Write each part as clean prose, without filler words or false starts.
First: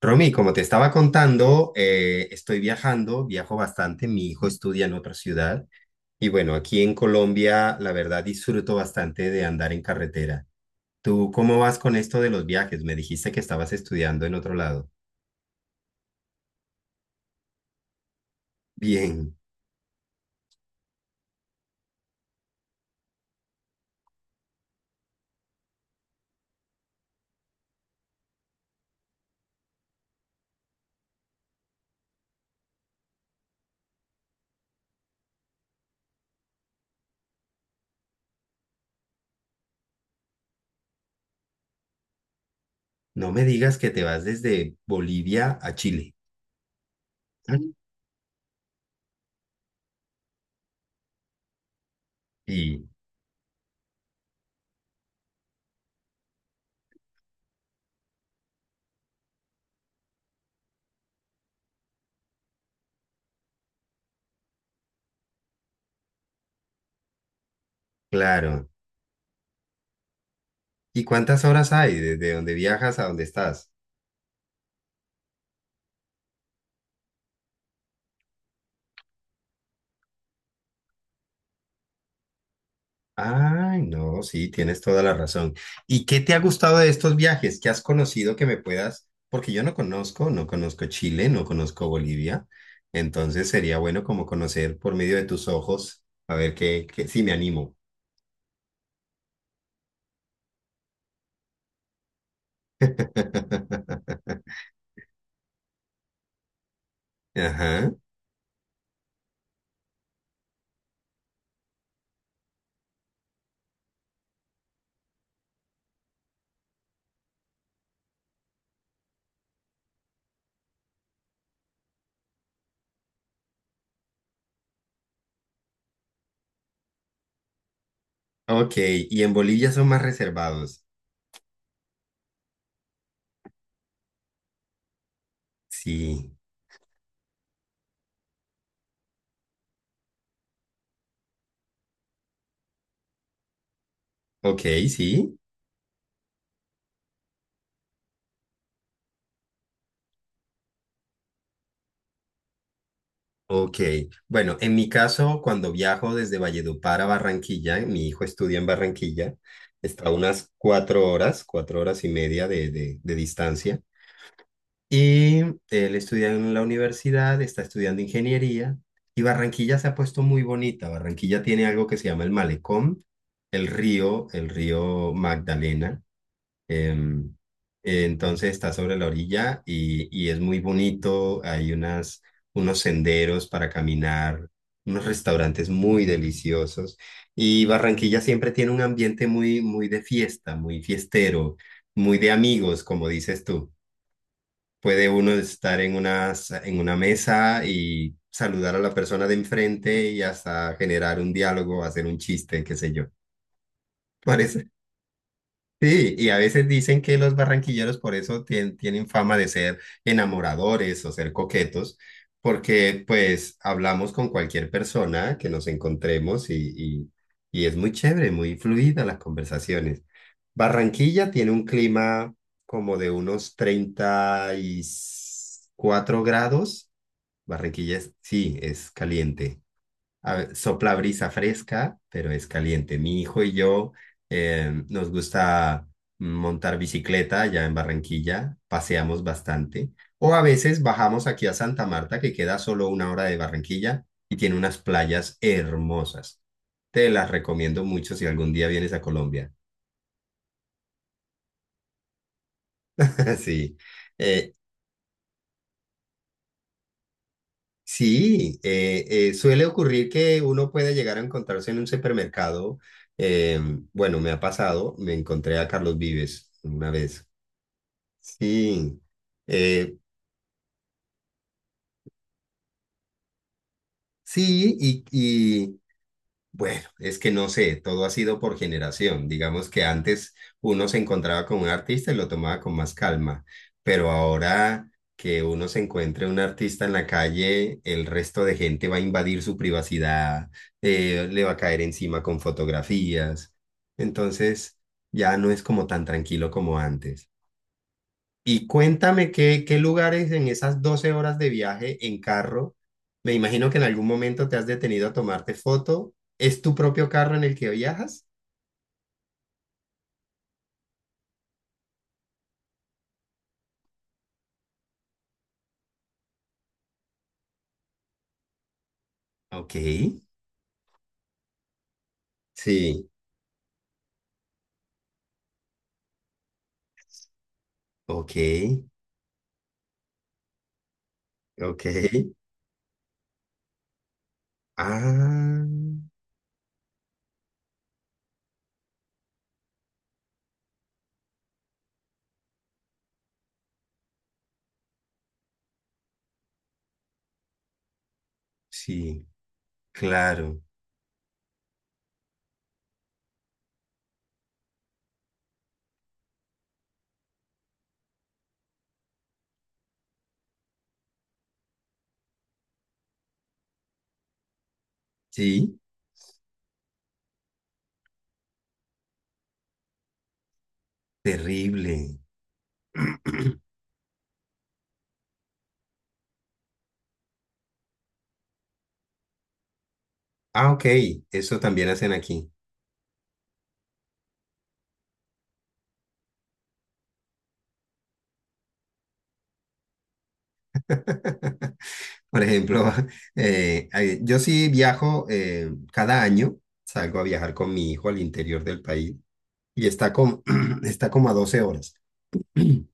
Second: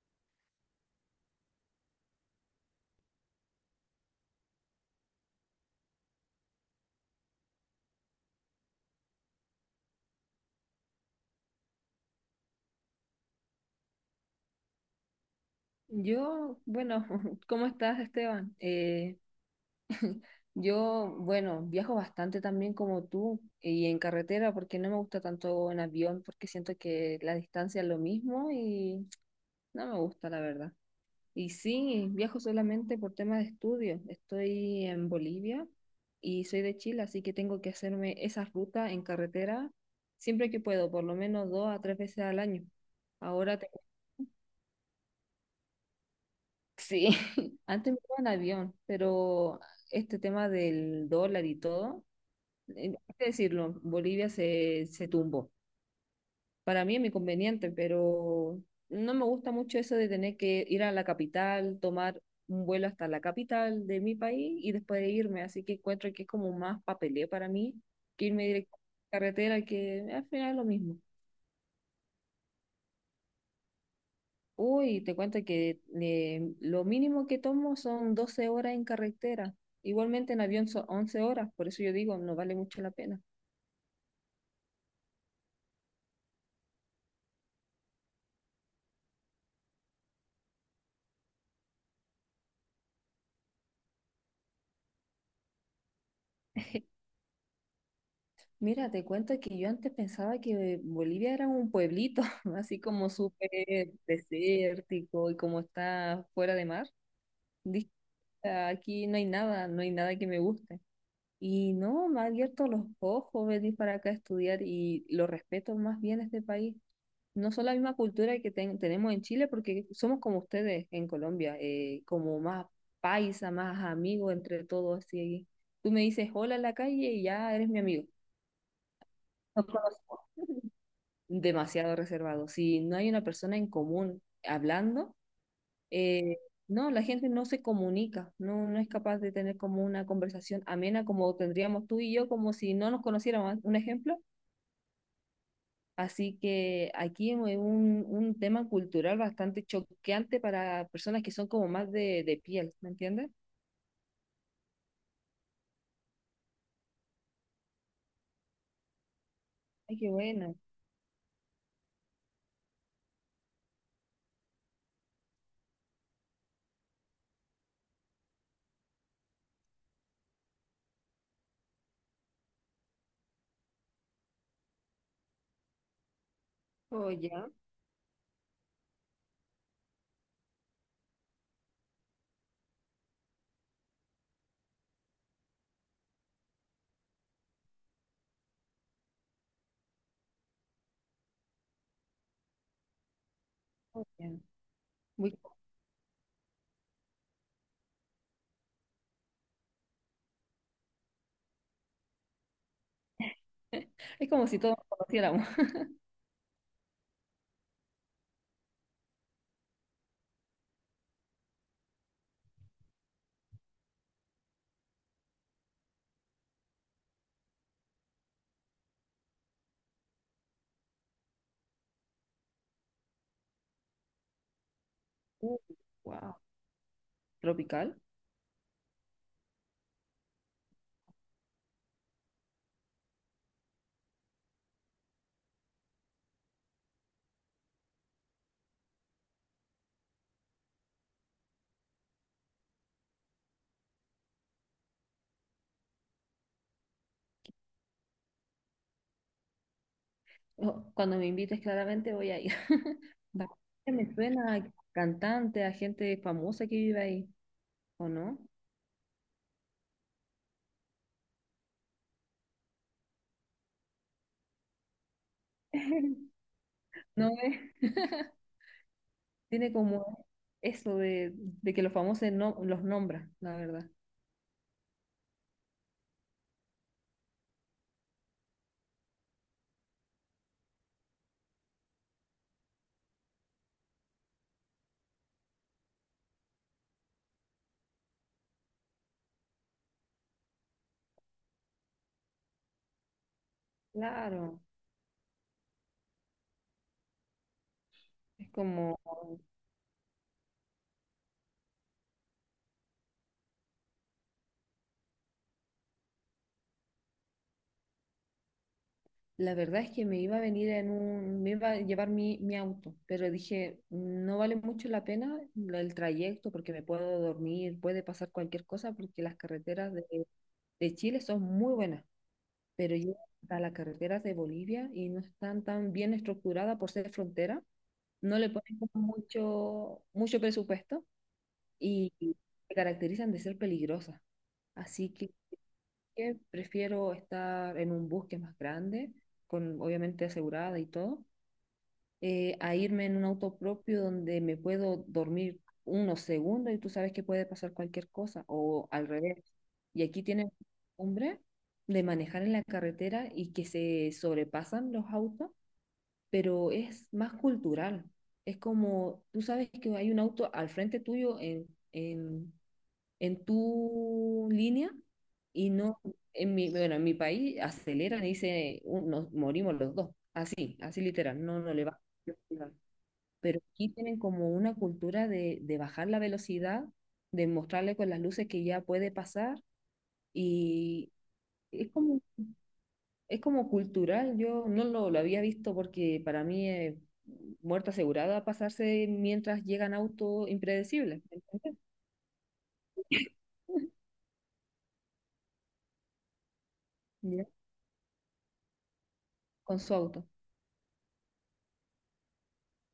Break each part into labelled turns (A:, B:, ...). A: Romy, como te estaba contando, estoy viajando, viajo bastante, mi hijo estudia en otra ciudad y bueno, aquí en Colombia la verdad disfruto bastante de andar en carretera. ¿Tú cómo vas con esto de los viajes? Me dijiste que estabas estudiando en otro lado.
B: Yo, bueno, ¿cómo estás, Esteban?
A: Bien,
B: Yo, bueno, viajo bastante también como tú y en carretera porque no me gusta tanto en avión porque siento que la distancia es lo mismo y no me gusta, la verdad. Y sí, viajo solamente por temas de estudio. Estoy en Bolivia y soy de Chile, así que tengo que hacerme esa ruta en carretera siempre que puedo, por lo menos dos a tres veces al año.
A: no me
B: Ahora
A: digas que te vas desde Bolivia a Chile.
B: sí,
A: Ah.
B: antes me iba en avión, pero este tema del dólar y todo,
A: Y
B: hay que decirlo, Bolivia se tumbó. Para mí es mi conveniente, pero no me gusta mucho eso de tener que ir a la capital, tomar un vuelo hasta la capital de mi país y después de irme. Así que encuentro que es como más papeleo para mí que irme
A: claro,
B: directo a la carretera, que al final es lo mismo.
A: ¿y cuántas horas hay desde donde viajas a donde estás?
B: Uy, te cuento que lo mínimo que tomo son 12 horas en carretera. Igualmente en avión son 11 horas, por eso yo digo, no vale mucho la pena.
A: Ay, no, sí, tienes toda la razón. ¿Y qué te ha gustado de estos viajes? ¿Qué has conocido que me puedas? Porque yo no conozco, no conozco Chile, no conozco Bolivia. Entonces sería bueno como conocer por medio de tus ojos, a ver qué, si me animo.
B: Mira, te cuento que yo antes pensaba que Bolivia era un pueblito, así como súper desértico y como está fuera de mar. Dije,
A: Ajá.
B: "Ah, aquí no hay nada, no hay nada que me guste." Y no, me ha abierto los ojos venir para acá a estudiar y lo respeto más bien este país. No son la misma cultura que tenemos en Chile, porque somos como ustedes en Colombia, como más paisa, más amigos entre todos, así. Tú me dices hola en la calle y ya eres mi amigo.
A: Ok, y en
B: Nos
A: Bolivia son más
B: conocemos.
A: reservados.
B: Demasiado reservado. Si no hay una persona en común hablando,
A: Sí.
B: eh, no, la gente no se comunica, no, no es capaz de tener como una conversación amena como tendríamos tú y yo, como si no nos conociéramos. Un ejemplo.
A: Ok, sí.
B: Así que aquí es un tema cultural bastante choqueante para personas que son como más de piel, ¿me entiendes?
A: Ok, bueno, en mi caso, cuando viajo desde Valledupar a Barranquilla, mi hijo estudia en Barranquilla,
B: Ay,
A: está a
B: qué
A: unas
B: bueno.
A: 4 horas, 4 horas y media de distancia, y él estudia en la universidad, está estudiando ingeniería, y Barranquilla se ha puesto muy bonita. Barranquilla tiene algo que se llama el malecón, el río Magdalena.
B: Oh,
A: Em,
B: ya.
A: entonces está sobre la orilla y es muy bonito. Hay unos senderos para caminar, unos restaurantes muy deliciosos. Y Barranquilla siempre tiene un ambiente muy, muy de fiesta, muy fiestero, muy de amigos, como dices tú.
B: Oh, ya.
A: Puede uno
B: Muy-
A: estar en una mesa y saludar a la persona de enfrente y hasta generar un diálogo, hacer un chiste, qué sé yo.
B: es como si
A: Parece.
B: todos nos conociéramos.
A: Sí, y a veces dicen que los barranquilleros por eso tienen fama de ser enamoradores o ser coquetos, porque pues hablamos con cualquier persona que nos encontremos y es muy chévere, muy fluida las conversaciones. Barranquilla tiene un clima como de unos treinta y
B: Uh,
A: cuatro
B: wow.
A: grados.
B: Tropical.
A: Sí, es caliente, sopla brisa fresca, pero es caliente. Mi hijo y yo nos gusta montar bicicleta ya en Barranquilla, paseamos bastante. O a veces bajamos aquí a Santa Marta, que queda solo una hora de Barranquilla y tiene unas playas hermosas. Te las recomiendo mucho si algún día vienes a Colombia.
B: Oh, cuando me invites, claramente voy a ir. Bastante
A: Sí.
B: me
A: Eh,
B: suena a cantante, a gente famosa que vive ahí, ¿o no?
A: Sí, suele ocurrir que uno puede llegar a encontrarse en un supermercado. eh, bueno, me ha pasado, me encontré a Carlos Vives una vez.
B: No es,
A: Sí,
B: tiene
A: eh,
B: como eso de que los famosos no, los nombran, la verdad.
A: sí, y, bueno, es que no sé, todo ha sido por generación. Digamos que antes uno se encontraba con un artista y lo tomaba con más calma, pero ahora que uno se encuentre un artista en la calle, el resto de gente va a invadir su privacidad, le va a caer encima con fotografías.
B: Claro,
A: Entonces, ya no es como tan tranquilo como antes.
B: es
A: Y
B: como
A: cuéntame qué, lugares en esas 12 horas de viaje en carro, me imagino que en algún momento te has detenido a tomarte foto. ¿Es tu propio carro en el que viajas?
B: la verdad es que me iba a venir en un, me iba a llevar mi auto, pero dije, no vale mucho la pena el trayecto porque me puedo dormir, puede pasar cualquier cosa porque las
A: Ok,
B: carreteras de Chile son muy buenas, pero
A: sí,
B: yo a las carreteras de Bolivia y no están tan bien estructuradas por ser frontera,
A: ok,
B: no le ponen como mucho presupuesto
A: ok.
B: y se caracterizan de ser peligrosas. Así que
A: Ah,
B: prefiero estar en un bus que es más grande, con obviamente asegurada y todo a irme en un auto propio donde me puedo dormir unos segundos y tú sabes que puede pasar cualquier cosa o al
A: sí,
B: revés. Y aquí tienen
A: claro,
B: hombre de manejar en la carretera y que se sobrepasan los autos, pero es más cultural. Es como, tú sabes que hay un auto al frente tuyo en, en tu línea y
A: sí,
B: no, en mi, bueno, en mi país aceleran y dice, nos morimos los dos." Así, así literal, no, no le va
A: terrible.
B: pero aquí tienen como una cultura de bajar la velocidad, de mostrarle con las luces que ya puede pasar
A: Ah, ok,
B: y
A: eso también
B: es
A: hacen
B: como,
A: aquí.
B: es como cultural, yo no lo había visto porque para mí es muerte asegurada pasarse mientras llegan autos impredecibles, ¿entendés?
A: Por ejemplo, yo sí viajo, cada año, salgo a
B: Ya,
A: viajar con mi hijo al interior del país
B: con
A: y
B: su
A: está
B: auto.
A: como, está como a 12 horas.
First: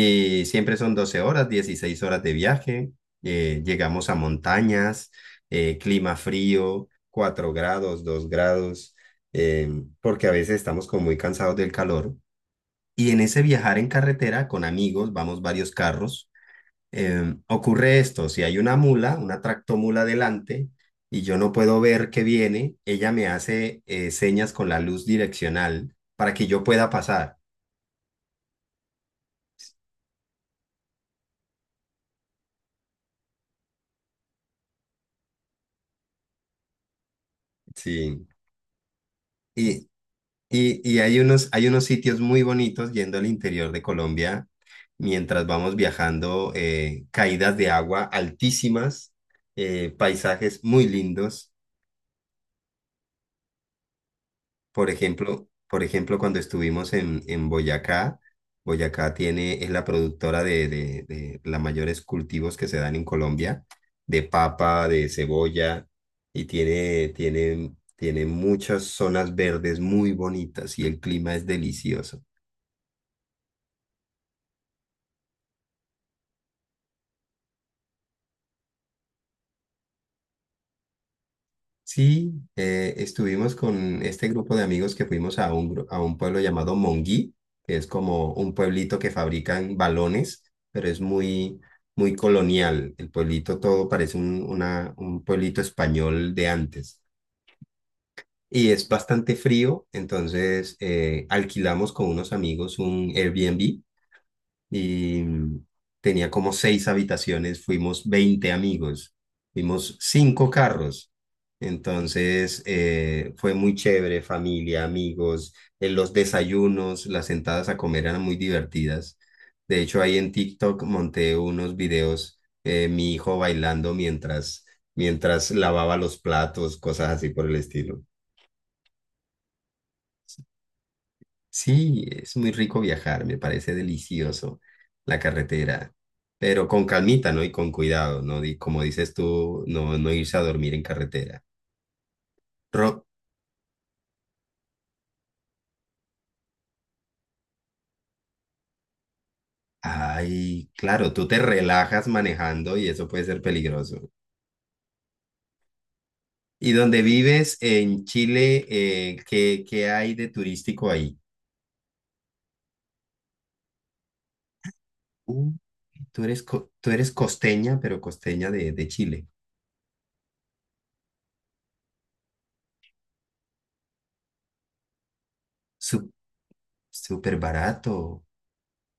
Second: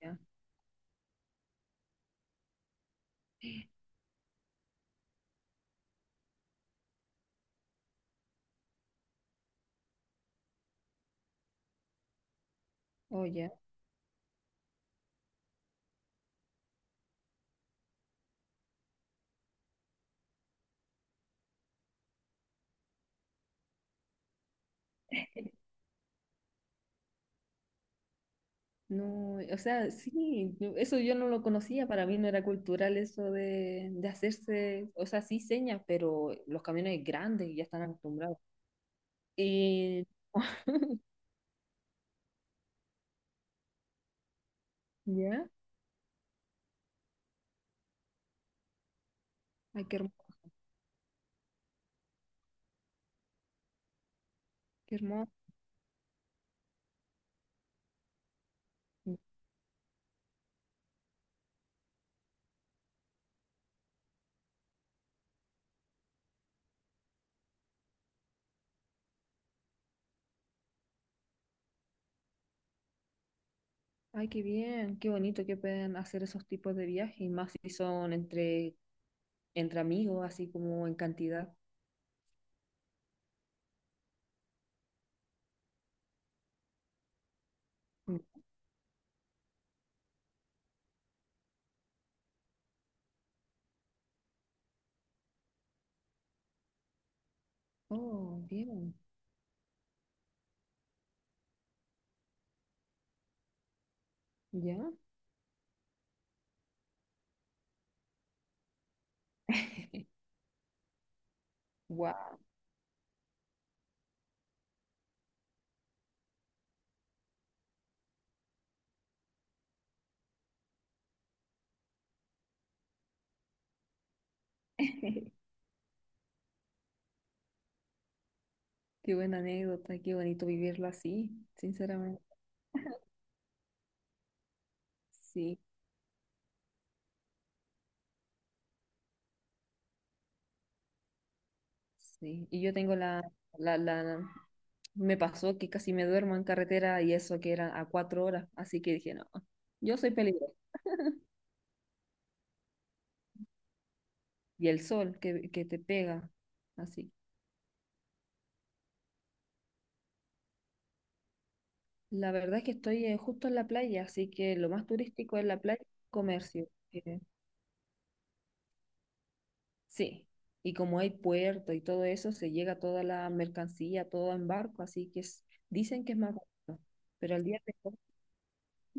B: Ya.
A: siempre son 12 horas, 16 horas de viaje. Llegamos a montañas, clima frío, 4 grados, 2 grados, eh, porque a veces estamos como muy cansados del calor. Y en
B: Oh,
A: ese
B: ya.
A: viajar en carretera con amigos, vamos varios carros, ocurre esto, si hay una mula, una tractomula delante, y yo no puedo ver que viene, ella me hace señas con la luz direccional para que yo pueda pasar.
B: No, o sea, sí, yo- eso yo no lo conocía, para mí no era cultural eso de hacerse, o sea, sí señas, pero los camiones grandes ya están
A: Sí,
B: acostumbrados.
A: y,
B: Y
A: y hay unos sitios muy bonitos yendo al interior de Colombia mientras
B: ya,
A: vamos viajando, caídas de agua altísimas,
B: ay, qué hermoso,
A: paisajes muy lindos.
B: qué hermoso.
A: Por ejemplo, cuando estuvimos en Boyacá, Boyacá tiene, es la productora de los mayores cultivos que se dan en Colombia, de papa, de cebolla, y tiene muchas zonas verdes muy bonitas y el clima es delicioso.
B: Ay, qué bien, qué bonito que puedan hacer esos tipos de viajes, y más si son entre, entre amigos, así como en cantidad.
A: Sí, estuvimos con este grupo de amigos que fuimos a a un pueblo llamado Monguí, que es
B: Mm.
A: como un pueblito que fabrican balones, pero es muy, muy colonial. El pueblito todo parece un pueblito español de antes.
B: Oh,
A: Y es
B: bien,
A: bastante frío, entonces alquilamos con unos amigos un Airbnb
B: ya.
A: y tenía como seis habitaciones, fuimos 20 amigos, fuimos cinco carros.
B: Wow,
A: Entonces fue muy chévere, familia, amigos, en los desayunos, las sentadas a comer eran muy divertidas. De hecho, ahí en TikTok monté unos videos, mi hijo bailando
B: qué
A: mientras lavaba los platos, cosas así por el estilo.
B: buena anécdota, qué bonito vivirlo así,
A: Sí,
B: sinceramente.
A: es muy rico viajar, me parece delicioso la
B: Sí,
A: carretera, pero con calmita, ¿no? Y con cuidado, ¿no? Como dices tú, no, no irse a dormir en carretera.
B: sí. Y yo tengo
A: Ro-
B: la, me pasó que casi me duermo en carretera y eso que eran a 4 horas, así que dije, no, yo soy peligroso.
A: Ay, claro, tú te relajas manejando y eso puede ser peligroso.
B: Y el sol que te pega.
A: ¿Y donde
B: Así.
A: vives en Chile, qué, hay de turístico ahí?
B: La verdad es que estoy justo en la playa, así que lo más turístico es
A: Uh,
B: la playa, comercio.
A: tú eres costeña, pero costeña de Chile.
B: Sí. Y como hay puerto y todo eso, se llega toda la mercancía, todo en barco, así que es- dicen
A: Su-
B: que es más barato.
A: Súper
B: Pero al día de hoy,
A: barato.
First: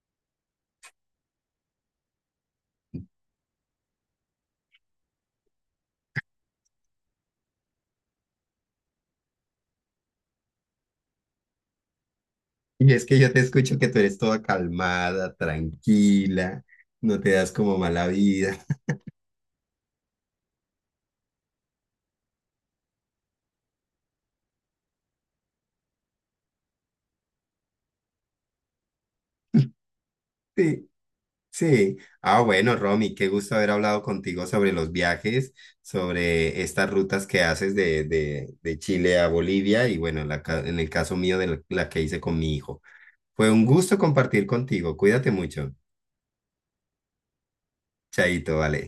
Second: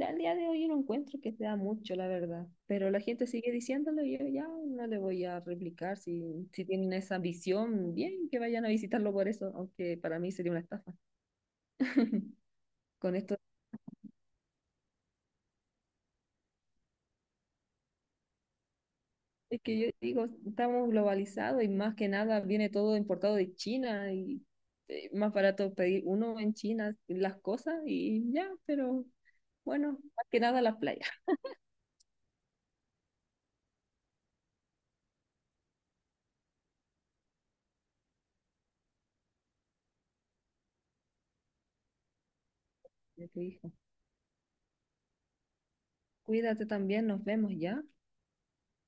B: al día de hoy yo no encuentro que sea mucho, la verdad. Pero la gente sigue diciéndolo y yo ya no le voy a replicar. Si, si tienen esa visión, bien que vayan a visitarlo por eso, aunque para mí sería una estafa.
A: Y es
B: Con
A: que yo
B: esto
A: te escucho que tú eres toda calmada, tranquila, no te das como mala vida.
B: es que yo digo, estamos globalizados y más que nada viene todo importado de China y más barato pedir uno en China las cosas y ya, pero bueno, más que nada las
A: Sí,
B: playas.
A: sí. Ah, bueno, Romy, qué gusto haber hablado contigo sobre los viajes, sobre estas rutas que haces de Chile a Bolivia y bueno, en el caso mío de la que hice con mi hijo.
B: Ya te
A: Fue un
B: dije.
A: gusto compartir contigo. Cuídate mucho.
B: Cuídate también, nos vemos ya.
A: Chaito, vale.